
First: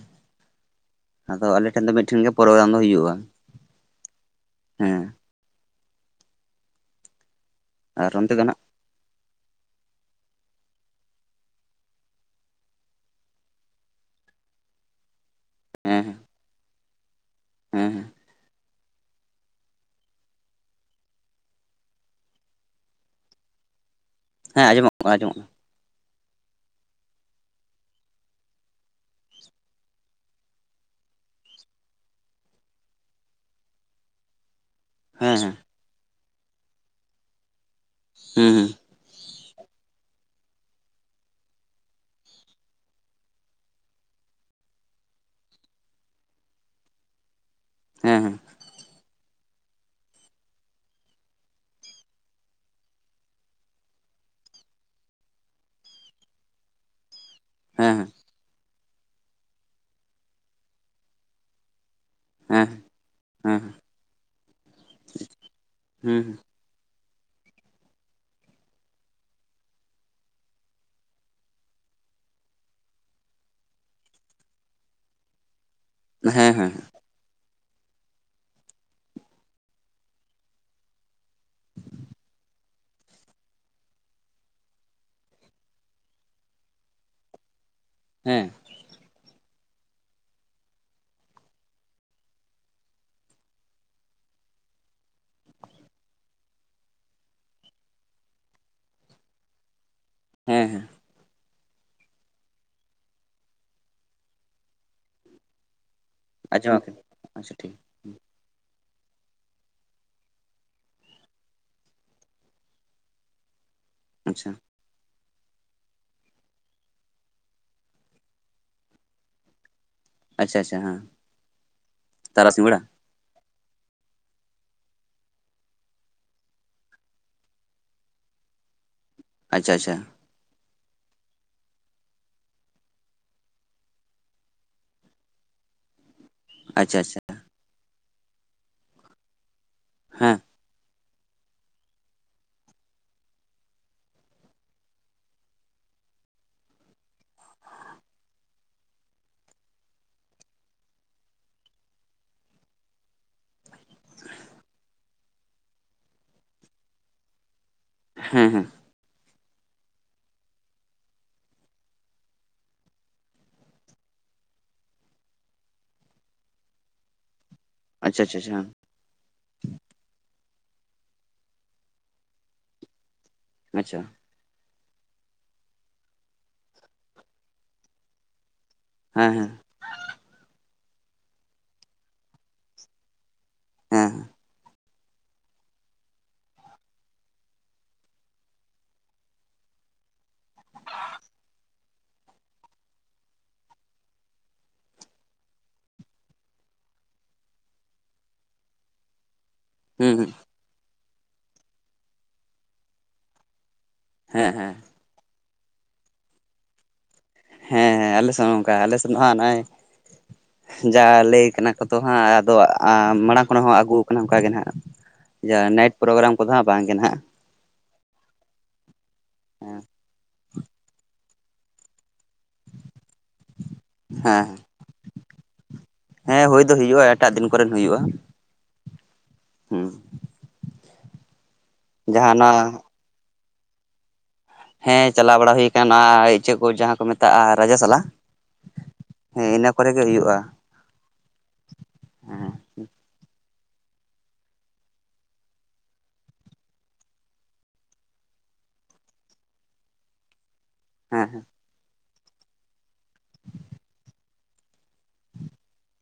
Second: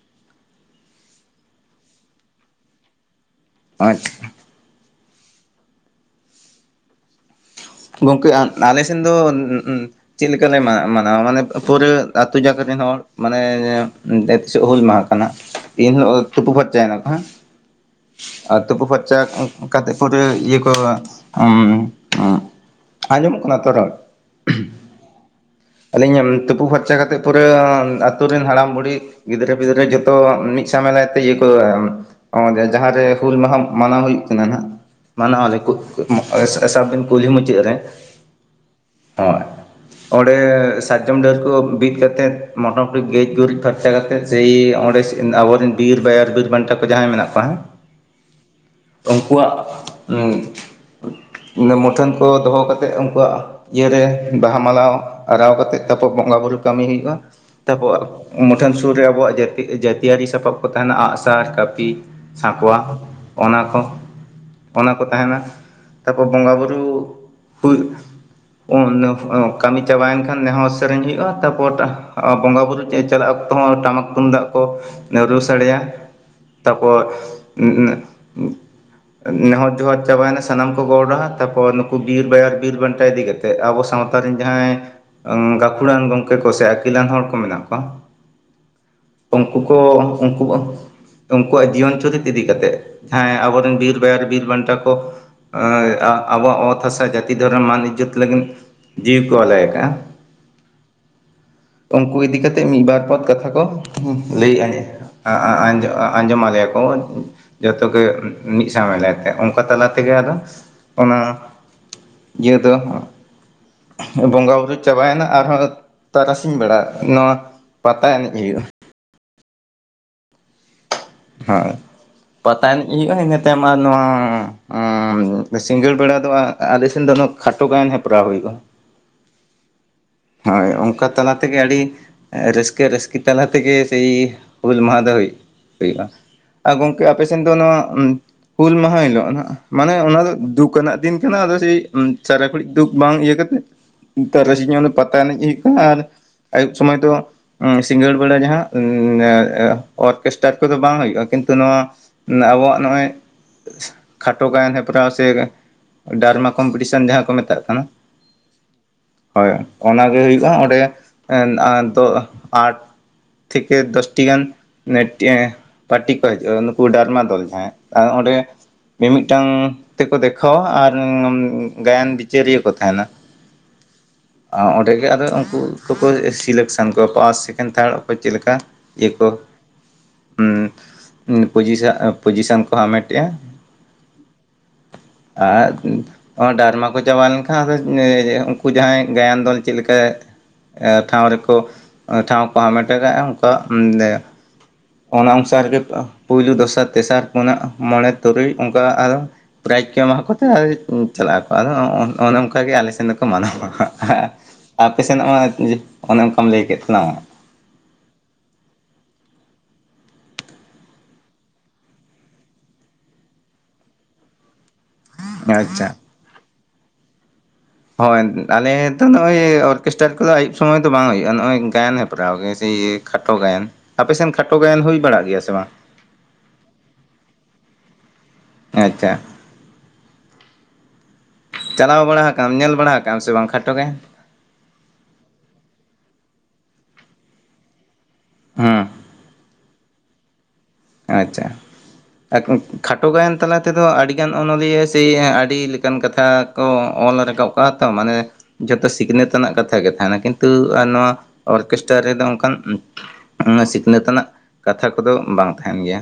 ᱟᱫᱚ ᱟᱞᱮ ᱴᱷᱮᱱ ᱫᱚ ᱢᱤᱫᱴᱷᱮᱱ ᱜᱮ ᱯᱨᱳᱜᱨᱟᱢ ᱫᱚ ᱦᱩᱭᱩᱜᱼᱟ᱾ ᱟᱪᱪᱷᱟ ᱦᱩᱸ ᱟᱨ ᱜᱚᱢᱠᱮ ᱚᱱᱛᱮ ᱫᱚ ᱱᱟᱦᱟᱜ ᱟᱞᱮ ᱥᱮᱱ ᱫᱚ ᱪᱮᱫ ᱞᱮᱠᱟᱞᱮ ᱢᱟᱱᱟᱣᱟ ᱢᱟᱱᱮ ᱯᱩᱨᱟᱹ ᱟᱹᱛᱩ ᱡᱟᱠᱟ ᱨᱮᱱ ᱦᱚᱲ ᱢᱟᱱᱮ ᱦᱩᱞ ᱢᱟᱦᱟ ᱠᱟᱱᱟ᱾ ᱛᱤᱦᱤᱧ ᱦᱮᱸ ᱦᱮᱸ ᱛᱩᱯᱩ ᱯᱷᱟᱨᱪᱟᱭᱱᱟ, ᱠᱚ ᱦᱮᱸ ᱦᱮᱸ ᱟᱨ ᱛᱩᱯᱩ ᱯᱷᱟᱨᱪᱟ ᱠᱟᱛᱮ ᱯᱩᱨᱟᱹ ᱤᱭᱟᱹ ᱠᱚ ᱩᱸᱻ ᱟᱡᱚᱢᱚᱜ ᱠᱟᱱᱟ ᱛᱚ ᱨᱚᱲ᱾ ᱦᱮᱸ ᱟᱡᱢᱚᱜᱼᱟ ᱠᱟᱱ ᱟᱡᱸᱚᱢᱚᱜᱼᱟ ᱠᱟᱱᱟ᱾ ᱟᱹᱞᱤᱧ ᱛᱩᱯᱩ ᱯᱷᱟᱨᱪᱟ ᱠᱟᱛᱮᱫ ᱯᱩᱨᱟᱹ ᱟᱛᱩᱨ ᱨᱮᱱ ᱦᱟᱲᱟᱢ ᱵᱩᱲᱦᱤ, ᱜᱤᱫᱽᱨᱟᱹ ᱯᱤᱫᱽᱨᱟᱹ ᱡᱷᱚᱛᱚ ᱢᱤᱫ ᱥᱟᱶ ᱢᱮᱞᱟᱭ ᱛᱮ ᱤᱭᱟᱹ ᱠᱚ, ᱱᱚᱰᱮ ᱡᱟᱦᱟᱸᱨᱮ ᱦᱩᱞ ᱢᱟᱦᱟ ᱢᱟᱱᱟᱣ ᱦᱩᱭᱩᱜ ᱠᱟᱱᱟ ᱦᱟᱸᱜ᱾ ᱠᱟᱱᱟ ᱦᱮᱸ ᱢᱟᱱᱟᱣ ᱦᱮᱸ ᱟᱞᱮ ᱠᱚ ᱥᱟᱵᱤᱱ ᱠᱩᱞᱦᱤ ᱢᱩᱪᱟᱹᱫ ᱨᱮ᱾ ᱦᱮᱸ ᱦᱮᱸ ᱦᱚᱭ, ᱚᱸᱰᱮ ᱥᱟᱨᱡᱚᱢ ᱰᱟᱹᱨ ᱠᱚ ᱵᱤᱫ ᱠᱟᱛᱮᱫ ᱢᱚᱴᱟᱢᱩᱴᱤ ᱜᱮᱡ ᱜᱩᱨᱤᱡ ᱯᱷᱟᱨᱪᱟ ᱠᱟᱛᱮᱫ ᱥᱮᱭ ᱚᱸᱰᱮ ᱟᱵᱚᱨᱮᱱ ᱵᱤᱨ ᱵᱟᱭᱟᱨ ᱵᱤᱨ ᱵᱟᱱᱴᱟ ᱠᱚ ᱡᱟᱦᱟᱸᱭ ᱢᱮᱱᱟᱜ ᱠᱚᱣᱟ ᱦᱮ, ᱦᱩᱸ ᱦᱩᱸ ᱩᱱᱠᱩᱣᱟᱜ ᱢᱩᱴᱷᱟᱹᱱ ᱠᱚ ᱫᱚᱦᱚ ᱠᱟᱛᱮᱫ ᱩᱱᱠᱩᱣᱟᱜ ᱤᱭᱟᱹᱨᱮ ᱵᱟᱦᱟ ᱢᱟᱞᱟᱣ ᱟᱨᱟᱣ ᱠᱟᱛᱮᱫ ᱛᱟᱨᱯᱚᱨ ᱵᱚᱸᱜᱟ ᱵᱩᱨᱩ ᱠᱟᱹᱢᱤ ᱦᱩᱭᱩᱜᱼᱟ᱾ ᱦᱮᱸ ᱦᱮᱸ ᱛᱟᱠᱚᱣᱟᱜ ᱦᱮᱸ ᱢᱩᱴᱷᱟᱹᱱ ᱥᱩᱨ ᱨᱮ ᱟᱵᱚᱣᱟᱜ ᱡᱟᱹᱛᱤᱭᱟᱹᱨᱤ ᱥᱟᱯᱟᱵ ᱠᱚ ᱛᱟᱦᱮᱱᱟ ᱟᱸᱜᱼᱥᱟᱨ, ᱠᱟᱹᱯᱤ, ᱦᱮᱸ ᱥᱟᱸᱠᱚᱣᱟ ᱦᱮᱸ ᱚᱱᱟ ᱦᱮᱸ ᱦᱮᱸ ᱦᱮᱸ ᱠᱚ ᱚᱱᱟ ᱠᱚ ᱛᱟᱦᱮᱱᱟ ᱛᱟᱯᱚᱨ ᱵᱚᱸᱜᱟ ᱵᱩᱨᱩ ᱦᱩᱭ ᱠᱟᱹᱢᱤ ᱪᱟᱵᱟᱭᱮᱱ ᱠᱷᱟᱱ ᱱᱮᱦᱚᱸᱨ ᱥᱮᱨᱮᱧ ᱦᱩᱭᱩᱜᱼᱟ, ᱛᱟᱯᱚᱨ ᱵᱚᱸᱜᱟ ᱵᱩᱨᱩ ᱪᱟᱞᱟᱜ ᱚᱠᱛᱚ ᱦᱚᱸ ᱴᱟᱢᱟᱠ ᱛᱩᱢᱫᱟᱜ ᱠᱚ ᱨᱩ ᱥᱟᱰᱮᱭᱟ, ᱛᱟᱨᱯᱚᱨ ᱱᱮᱦᱚᱨ ᱡᱚᱦᱟᱨ ᱪᱟᱵᱟᱭᱮᱱᱟ ᱥᱟᱱᱟᱢ ᱠᱚ ᱜᱚᱰᱼᱟ ᱛᱟᱯᱚᱨ ᱵᱤᱨ ᱵᱟᱭᱟᱨ ᱵᱤᱨᱵᱟᱱᱴᱟ ᱤᱫᱤ ᱠᱟᱛᱮᱫ ᱟᱵᱚ ᱥᱟᱶᱛᱟ ᱨᱮᱱ ᱡᱟᱦᱟᱸᱭ, ᱜᱟᱹᱠᱷᱩᱲᱟᱱ ᱜᱚᱢᱠᱮ ᱠᱚ ᱥᱮ ᱟᱹᱠᱤᱞᱟᱱ ᱦᱚᱲ ᱠᱚ ᱢᱮᱱᱟᱜ ᱠᱚᱣᱟ, ᱦᱮᱸ ᱩᱱᱠᱩ ᱠᱚ ᱩᱱᱠᱩ ᱩᱱᱠᱩᱣᱟᱜ ᱡᱤᱭᱚᱱ ᱪᱩᱨᱤᱛ ᱤᱫᱤ ᱠᱟᱛᱮᱜ ᱡᱟᱦᱟᱸᱭ ᱟᱵᱚᱨᱮᱱ ᱵᱤᱨᱵᱟᱭᱟᱨ ᱵᱤᱨ ᱵᱟᱱᱴᱟ ᱠᱚ, ᱟᱹᱭ ᱟᱵᱚᱣᱟᱜ ᱚᱛ, ᱦᱟᱥᱟ ᱡᱟᱹᱛᱤ ᱫᱷᱚᱨᱚᱢ ᱢᱟᱹᱱ ᱤᱡᱡᱟᱹᱛ ᱞᱟᱹᱜᱤᱫ ᱡᱤᱣᱤ ᱠᱚ ᱟᱞᱟᱭ ᱠᱟᱜᱼᱟ᱾ ᱦᱮᱸ ᱦᱮᱸ *inaudible* ᱩᱱᱠᱩ ᱤᱫᱤ ᱠᱟᱛᱮ ᱢᱤᱫ ᱵᱟᱨ ᱯᱚᱫ ᱠᱟᱛᱷᱟ ᱠᱚ ᱞᱟᱹᱭ ᱮᱜᱼᱟ ᱟᱸᱡᱚᱜᱼᱟ, ᱟᱸᱡᱚᱢ ᱟᱞᱮᱭᱟ ᱠᱚ ᱠᱮᱫ ᱟᱪᱪᱷᱟ ᱴᱷᱤᱠ ᱡᱚᱛᱚ ᱜᱮ, ᱢᱤᱫ ᱥᱟᱶ ᱢᱮᱞᱟᱭ ᱛᱮ ᱚᱱᱠᱟ ᱛᱟᱞᱟᱛᱮᱜᱮ ᱟᱫᱚ ᱚᱱᱟ ᱤᱭᱟᱹ ᱫᱚ ᱟᱪᱪᱷᱟ ᱵᱚᱸᱜᱟ ᱵᱩᱨᱩ ᱪᱟᱵᱟᱭᱮᱱᱟ, ᱟᱨᱦᱚᱸ ᱛᱟᱨᱟᱥᱤᱧ ᱵᱮᱲᱟ ᱱᱚᱣᱟ ᱯᱟᱛᱟ ᱮᱱᱮᱡ ᱦᱩᱭᱩᱜᱼᱟ ᱾ ᱟᱪᱪᱷᱟ ᱟᱪᱪᱷᱟ ᱦᱩᱸ ᱾ ᱦᱩᱸ ᱯᱟᱛᱟ ᱮᱱᱮᱡ ᱦᱩᱭᱩᱜᱼᱟ ᱤᱱᱟᱹ ᱛᱟᱭᱚᱢ ᱟᱨ ᱱᱚᱣᱟ ᱥᱤᱸᱜᱟᱹᱲ ᱵᱮᱲᱟ ᱫᱚ ᱟᱞᱮ ᱥᱮᱱ ᱫᱚ ᱠᱷᱟᱴᱚ ᱜᱟᱭᱟᱱ ᱦᱮᱯᱨᱟᱣ ᱦᱩᱭᱩᱜᱼᱟ ᱾ ᱟᱪᱪᱷᱟ ᱟᱪᱪᱷᱟ ᱾ ᱦᱳᱭ ᱚᱱᱠᱟ ᱛᱟᱞᱟ ᱛᱮᱜᱮ ᱟᱹᱰᱤ ᱨᱟᱹᱥᱠᱟᱹ ᱨᱟᱹᱥᱠᱤ ᱛᱟᱞᱟ ᱛᱮᱜᱮ ᱥᱮᱭ ᱦᱩᱞ ᱢᱟᱦᱟ ᱫᱚ ᱦᱩᱭ ᱦᱩᱭᱩᱜᱼᱟ, ᱟᱨ ᱟᱪᱪᱷᱟ ᱜᱚᱝᱠᱮ ᱟᱪᱪᱷᱟ ᱟᱯᱮ ᱥᱮᱱ ᱫᱚ ᱱᱚᱣᱟ ᱦᱩᱞ ᱢᱟᱦᱟ ᱦᱤᱞᱳᱜ ᱦᱟᱸᱜ ᱢᱟᱱᱮ ᱚᱱᱟ ᱫᱚ ᱦᱮᱸ ᱫᱩᱠ ᱟᱱᱟᱜ ᱫᱤᱱ ᱠᱟᱱᱟ ᱟᱫᱚ ᱥᱮᱭ ᱪᱟᱨᱟ ᱜᱷᱟᱹᱲᱤᱡ ᱫᱩᱠ ᱵᱟᱝ ᱤᱭᱟᱹ ᱠᱟᱛᱮᱫ ᱛᱟᱨᱟᱥᱤᱧᱤᱭᱟᱹ ᱯᱟᱛᱟ ᱮᱱᱮᱡ ᱦᱩᱭᱩᱜ ᱠᱟᱱᱟ ᱟᱨ ᱟᱹᱭᱩᱵ ᱥᱚᱢᱚᱭ ᱫᱚ ᱥᱤᱸᱜᱟᱹᱲ ᱵᱮᱲᱟ ᱡᱟᱦᱟᱸ ᱚᱨᱠᱮᱥᱴ ᱪᱟᱛ ᱠᱚᱫᱚ ᱵᱟᱝ ᱦᱩᱭᱩ-ᱼᱟ ᱠᱤᱱᱛᱩ ᱱᱚᱣᱟ ᱟᱵᱚᱣᱟᱜ ᱱᱚᱜ-ᱚᱸᱭ ᱠᱷᱟᱴᱚ ᱜᱟᱭᱟᱱ ᱦᱮᱯᱨᱟᱣ ᱥᱮ ᱰᱟᱨᱢᱟ ᱠᱚᱢᱯᱤᱴᱤᱥᱟᱱ ᱡᱟᱦᱟᱸ ᱠᱚ ᱢᱮᱛᱟᱜ ᱠᱟᱱᱟ᱾ ᱦᱮᱸ ᱦᱮᱸ ᱦᱳᱭ, ᱚᱱᱟ ᱜᱮ ᱦᱩᱭᱩᱜᱼᱟ ᱚᱸᱰᱮ ᱮᱱ ᱟᱸ ᱫᱳ ᱟᱸᱴ ᱛᱷᱤᱠᱮ ᱫᱚᱥ ᱴᱤᱡ ᱜᱟᱱ ᱱᱮᱴ ᱴᱮᱸ ᱯᱟᱹᱴᱤ ᱠᱚ ᱦᱤᱡᱩᱜᱼᱟ, ᱱᱩᱠᱩ ᱰᱟᱨᱢᱟ ᱫᱚᱞ ᱡᱟᱦᱟᱸᱭ ᱟ ᱟᱪᱪᱷᱟ ᱚᱸᱰᱮ ᱟᱪᱪᱷᱟ ᱟᱪᱪᱷᱟ ᱢᱤ-ᱢᱤᱫᱴᱟᱝ ᱛᱮᱠᱚ ᱫᱮᱠᱷᱟᱣᱟ ᱟᱨ ᱜᱟᱭᱟᱱ ᱵᱤᱪᱟᱹᱨᱤᱭᱟᱹ ᱠᱚ ᱛᱟᱦᱮᱱᱟ ᱟᱪᱪᱷᱟ᱾ ᱟᱸ ᱚᱸᱰᱮ ᱜᱮ ᱟᱫᱚ ᱩᱱᱠᱩ ᱠᱚᱠᱚ ᱥᱤᱞᱮᱠᱥᱟᱱ ᱠᱚᱣᱟ ᱯᱟᱥ, ᱥᱮᱠᱮᱱᱰ, ᱛᱷᱟᱰ ᱚᱠᱚᱭ ᱪᱮᱫ ᱞᱮᱠᱟ? ᱤᱭᱟᱹᱠᱚ ᱦᱮᱸ ᱦᱮᱸ ᱦᱮᱸ ᱩᱸ ᱩᱸ ᱯᱚᱡᱤᱥᱟ ᱯᱚᱡᱤᱥᱟᱱ ᱠᱚᱦᱚᱸ ᱦᱟᱢᱮᱴᱮᱫᱼᱟ᱾ ᱦᱮᱸ᱾ ᱟᱜ *unintelligible* ᱚ ᱰᱟᱨᱢᱟ ᱠᱚ ᱪᱟᱵᱟ ᱞᱮᱱᱠᱷᱟᱱ ᱩᱱᱠᱩ ᱡᱟᱦᱟᱸᱭ ᱜᱟᱭᱟᱱ ᱫᱚᱞ ᱪᱮᱫ ᱞᱮᱠᱟ ᱴᱷᱟᱶ ᱨᱮᱠᱚ ᱴᱷᱟᱶ ᱠᱚ ᱦᱟᱢᱮᱴᱚ ᱠᱟᱫ-ᱟ ᱚᱝᱠᱟ ᱫᱮ ᱚᱱᱟ ᱚᱱᱩᱥᱟᱨ ᱨᱮᱜᱮ ᱯᱩᱭᱞᱩ, ᱫᱚᱥᱟᱨ, ᱛᱮᱥᱟᱨ, ᱯᱩᱱᱟᱜ, ᱢᱚᱬᱮ ᱛᱩᱨᱩᱭ ᱚᱱᱠᱟ ᱟᱫᱚ ᱯᱨᱟᱭᱤᱡᱽ ᱠᱚ ᱦᱩᱸ ᱮᱢᱟ ᱦᱩᱸ ᱠᱚᱛᱮ ᱟᱫᱚ ᱪᱟᱞᱟᱜ ᱟᱠᱚ ᱟᱫᱚ ᱚᱱᱮ ᱚᱝᱠᱟ ᱜᱮ ᱟᱞᱮ ᱥᱮᱱ ᱫᱚᱠᱚ ᱢᱟᱱᱟᱣᱟ᱾ ᱦᱟᱸᱜ ᱦᱮᱸ ᱦᱮᱸ ᱦᱮᱸ ᱟᱯᱮ ᱥᱮᱱᱟᱜ ᱢᱟ ᱡᱮ ᱚᱱᱮ ᱚᱱᱠᱟᱢ ᱞᱟᱹᱭ ᱠᱮᱫ ᱛᱟᱞᱟᱝᱟ, ᱦᱮᱸ ᱦᱮᱸ ᱟᱞᱮ ᱥᱮᱫ ᱦᱚᱸ ᱚᱝᱠᱟ ᱟᱞᱮ ᱥᱮᱫ ᱫᱚ ᱦᱟᱸᱜ ᱱᱚᱜᱼᱚᱸᱭ ᱡᱟ ᱞᱟᱹᱭ ᱠᱟᱱᱟ ᱠᱚ ᱛᱚ ᱦᱟᱸᱜ ᱟᱫᱚ ᱢᱟᱲᱟᱝ ᱠᱷᱚᱱ ᱦᱚᱸ ᱟᱹᱜᱩᱣ ᱠᱟᱱᱟ ᱚᱱᱠᱟᱜ ᱜᱮ ᱱᱟᱦᱟᱜ ᱡᱟᱸᱦᱟ ᱟᱪᱪᱷᱟ ᱱᱟᱭᱤᱴ ᱯᱨᱳᱜᱽᱨᱟᱢ ᱠᱚᱫᱚ ᱦᱟᱸᱜ ᱵᱟᱝᱜᱮ ᱦᱟᱸᱜ᱾ ᱦᱳᱭ ᱟᱞᱮ ᱫᱚ ᱱᱚᱜᱼᱚᱸᱭ ᱚᱨᱠᱮᱥ ᱴᱟ ᱠᱚᱫᱚ ᱟᱹᱭᱩᱵ ᱥᱚᱢᱚᱭ ᱫᱚ ᱵᱟᱝ ᱦᱩᱭᱩᱜᱼᱟ, ᱱᱚᱜᱼᱚᱸᱭ ᱜᱟᱭᱟᱱ ᱦᱮᱯᱨᱟᱣ ᱜᱮ ᱥᱤ ᱤᱭᱟᱹ ᱠᱷᱟᱴᱚ ᱜᱟᱭᱟᱱ ᱟᱯᱮ ᱥᱮᱱ ᱠᱷᱟᱴᱚ ᱦᱮᱸ ᱜᱟᱭᱟᱱ ᱦᱩᱭ ᱵᱟᱲᱟᱜ ᱜᱮᱭᱟ ᱥᱮ ᱵᱟᱝ? ᱦᱮᱸ ᱦᱩᱭ ᱫᱚ ᱦᱩᱭᱩᱜᱼᱟ, ᱮᱴᱟᱜ ᱫᱤᱱ ᱠᱚᱨᱮᱱ ᱦᱩᱭᱩᱜᱼᱟ᱾ ᱟᱪᱪᱷᱟ ᱦᱩᱸ᱾ ᱪᱟᱞᱟᱣ ᱵᱟᱲᱟ ᱡᱟᱦᱟᱸ ᱠᱟᱫ-ᱟᱢ ᱧᱮᱞ ᱚᱱᱟ ᱵᱟᱲᱟ ᱠᱟᱫ-ᱟᱢ ᱥᱮ ᱵᱟᱝ ᱠᱷᱟᱴᱚ ᱜᱟᱭᱟᱱ? ᱦᱮᱸ ᱪᱟᱞᱟᱣ ᱵᱟᱲᱟ ᱦᱩᱭ ᱠᱟᱱᱟ ᱤᱪᱟᱹᱜ ᱠᱚ ᱡᱟᱦᱟᱸ ᱠᱚ ᱢᱮᱛᱟᱜ-ᱟ ᱨᱟᱡᱽᱥᱟᱞᱟ᱾ ᱦᱮᱸ ᱦᱮᱸ ᱤᱱᱟᱹ ᱠᱚᱨᱮ ᱜᱮ ᱦᱩᱭᱩᱜᱼᱟ᱾ ᱟᱪᱪᱷᱟ᱾ ᱦᱮᱸ ᱠᱷᱟᱴᱚ ᱜᱟᱭᱟᱱ ᱛᱟᱞᱟ ᱛᱮᱫᱚ ᱟᱹᱰᱤᱜᱟᱱ ᱚᱱᱚᱞᱤᱭᱟᱹ ᱥᱮ ᱟᱹᱰᱤ ᱞᱮᱠᱟᱱ ᱠᱟᱛᱷᱟ ᱠᱚ ᱚᱞ ᱨᱟᱠᱟᱵ ᱠᱟᱜᱼᱟ ᱛᱚ ᱢᱟᱱᱮ ᱡᱚᱛᱚ ᱥᱤᱠᱷᱱᱟᱹᱛ ᱨᱮᱱᱟᱜ ᱠᱟᱛᱷᱟ ᱜᱮ ᱛᱟᱸᱦᱮᱱᱟ ᱠᱤᱱ ᱛᱩ ᱟᱨ ᱱᱚᱣᱟ ᱦᱮᱸ ᱚᱨ ᱠᱮᱥᱴᱟᱨ ᱨᱮᱫᱚ ᱚᱱᱠᱟᱱ ᱥᱤᱠᱷᱱᱟᱹᱛ ᱟᱱᱟᱜ ᱠᱟᱛᱷᱟ ᱠᱚᱫᱚ ᱵᱟᱝ ᱛᱟᱦᱮᱱ ᱜᱮᱭᱟ᱾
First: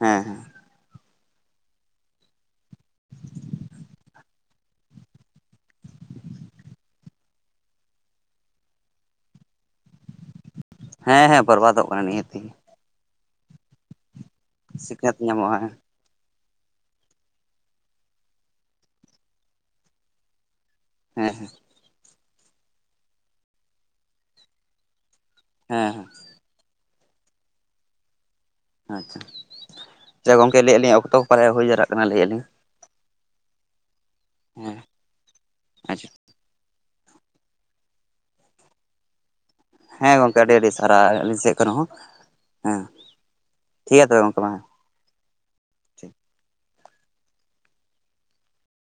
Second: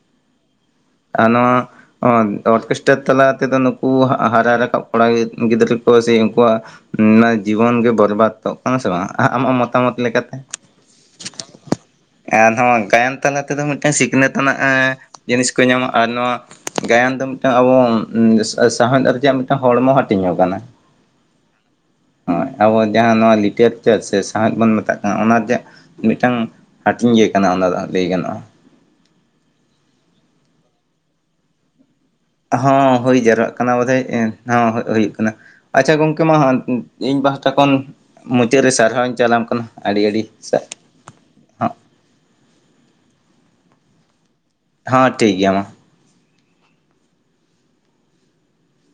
ᱦᱮᱸ ᱦᱮᱸ᱾ ᱟᱨ ᱱᱚᱣᱟᱼᱼ ᱚᱫᱽ ᱚᱨᱜᱮᱥᱴᱟᱨ ᱛᱟᱞᱟ ᱛᱮᱫᱚ ᱱᱩᱠᱩ ᱦᱟᱜ ᱦᱟᱨᱟ ᱨᱟᱠᱟᱵ ᱠᱚᱲᱟ ᱜᱤᱫᱽ ᱜᱤᱫᱽᱨᱟᱹ ᱠᱚ ᱥᱮ ᱩᱱᱠᱩᱣᱟᱜᱼᱼ ᱩᱸᱻ ᱱᱟᱜ ᱡᱤᱵᱚᱱ ᱜᱮ ᱵᱚᱨᱵᱟᱛᱚᱜ ᱠᱟᱱᱟ ᱥᱮ ᱵᱟᱝᱟ ᱟ ᱟᱢᱟᱜ ᱢᱚᱛᱟᱢᱚᱛ ᱞᱮᱠᱟ ᱛᱮ? ᱦᱮᱸ ᱦᱮᱸ ᱵᱚᱨᱵᱟᱫᱚᱜ ᱠᱟᱱᱟ ᱱᱤᱦᱟᱹᱛᱤ ᱮᱱ ᱦᱚᱸ ᱜᱟᱭᱟᱱ ᱛᱟᱞᱟ ᱛᱮᱫᱚ ᱢᱤᱫᱴᱟᱝ ᱥᱤᱠᱷᱱᱟᱹᱛᱼᱼ ᱨᱮᱱᱟᱜ ᱮᱸ ᱥᱤᱠᱷᱱᱟᱹᱛ ᱡᱤᱱᱤᱥ ᱧᱟᱢᱚᱜᱼᱟ ᱠᱚ ᱦᱮᱸ ᱧᱟᱢᱚᱜ ᱟᱨ ᱱᱚᱣᱟᱼᱼ ᱜᱟᱭᱟᱱ ᱫᱚ ᱢᱤᱫᱴᱟᱝ ᱟᱵᱚᱣᱟᱜ *inaudible* ᱢᱤᱫᱴᱟᱝ ᱦᱚᱲᱢᱚ ᱦᱟᱴᱤᱧ ᱦᱚᱸ ᱠᱟᱱᱟ᱾ ᱦᱮᱸ ᱦᱮᱸ᱾ ᱦᱚᱸᱭ ᱟᱵᱚ ᱡᱟᱦᱟᱸ ᱱᱚᱣᱟ ᱞᱤᱴᱟᱨᱮᱪᱟᱨ ᱥᱮ ᱥᱟᱶᱦᱮᱫ ᱵᱚᱱ ᱢᱮᱛᱟᱜ ᱠᱟᱱᱟ ᱚᱱᱟ ᱡᱮᱼᱼ ᱦᱮᱸ ᱟᱪᱪᱷᱟ ᱢᱤᱫᱴᱟᱝ ᱦᱟᱴᱤᱧ ᱜᱮ ᱠᱟᱱᱟ ᱚᱱᱟ ᱫᱚ ᱦᱟᱸᱜ ᱞᱟᱹᱭ ᱜᱟᱱᱚᱜ-ᱟ᱾ ᱟᱪᱪᱷᱟ ᱪᱮ ᱜᱚᱝᱠᱮ ᱞᱟᱹᱭᱮᱜ-ᱟ ᱞᱤᱧ ᱚᱠᱛᱚ ᱯᱨᱟᱭ ᱦᱩᱭ ᱡᱟᱨᱟᱜ ᱠᱟᱱᱟ ‌ᱞᱟᱹᱭ ᱟᱞᱤᱧ᱾ ᱦᱚᱸ ᱦᱩᱭ ᱡᱟᱨᱣᱟᱜ ᱠᱟᱱᱟ ᱵᱚᱫᱷᱮᱭᱮᱜᱼᱟᱹ ᱦᱚᱸ ᱦᱮᱸ ᱦᱚᱜ ᱦᱩᱭᱩᱜ ᱠᱟᱱᱟ ᱟᱪᱪᱷᱟ ᱜᱚᱝᱠᱮ ᱢᱟ ᱤᱧ ᱯᱟᱦᱴᱟ ᱠᱷᱚᱱ ᱢᱩᱪᱟᱹᱫ ᱨᱮ ᱥᱟᱨᱦᱟᱣᱤᱧ ᱪᱟᱞᱟᱢ ᱠᱟᱱᱟ ᱾ ᱦᱮᱸ ᱜᱚᱝᱠᱮ ᱟᱹᱰᱤ ᱟᱹᱰᱤ ᱥᱟᱨᱦᱟᱣ ᱟᱹᱞᱤᱧ ᱥᱮᱫ ᱠᱷᱚᱱ ᱦᱚᱸ ᱦᱮᱸ ᱴᱷᱤᱠ ᱜᱮᱭᱟ ᱛᱚᱵᱮ ᱜᱚᱝᱠᱮ ᱢᱟ ᱦᱮᱸ ᱾ ᱦᱚᱸ ᱴᱷᱤᱠ ᱜᱮᱭᱟ ᱢᱟ ᱾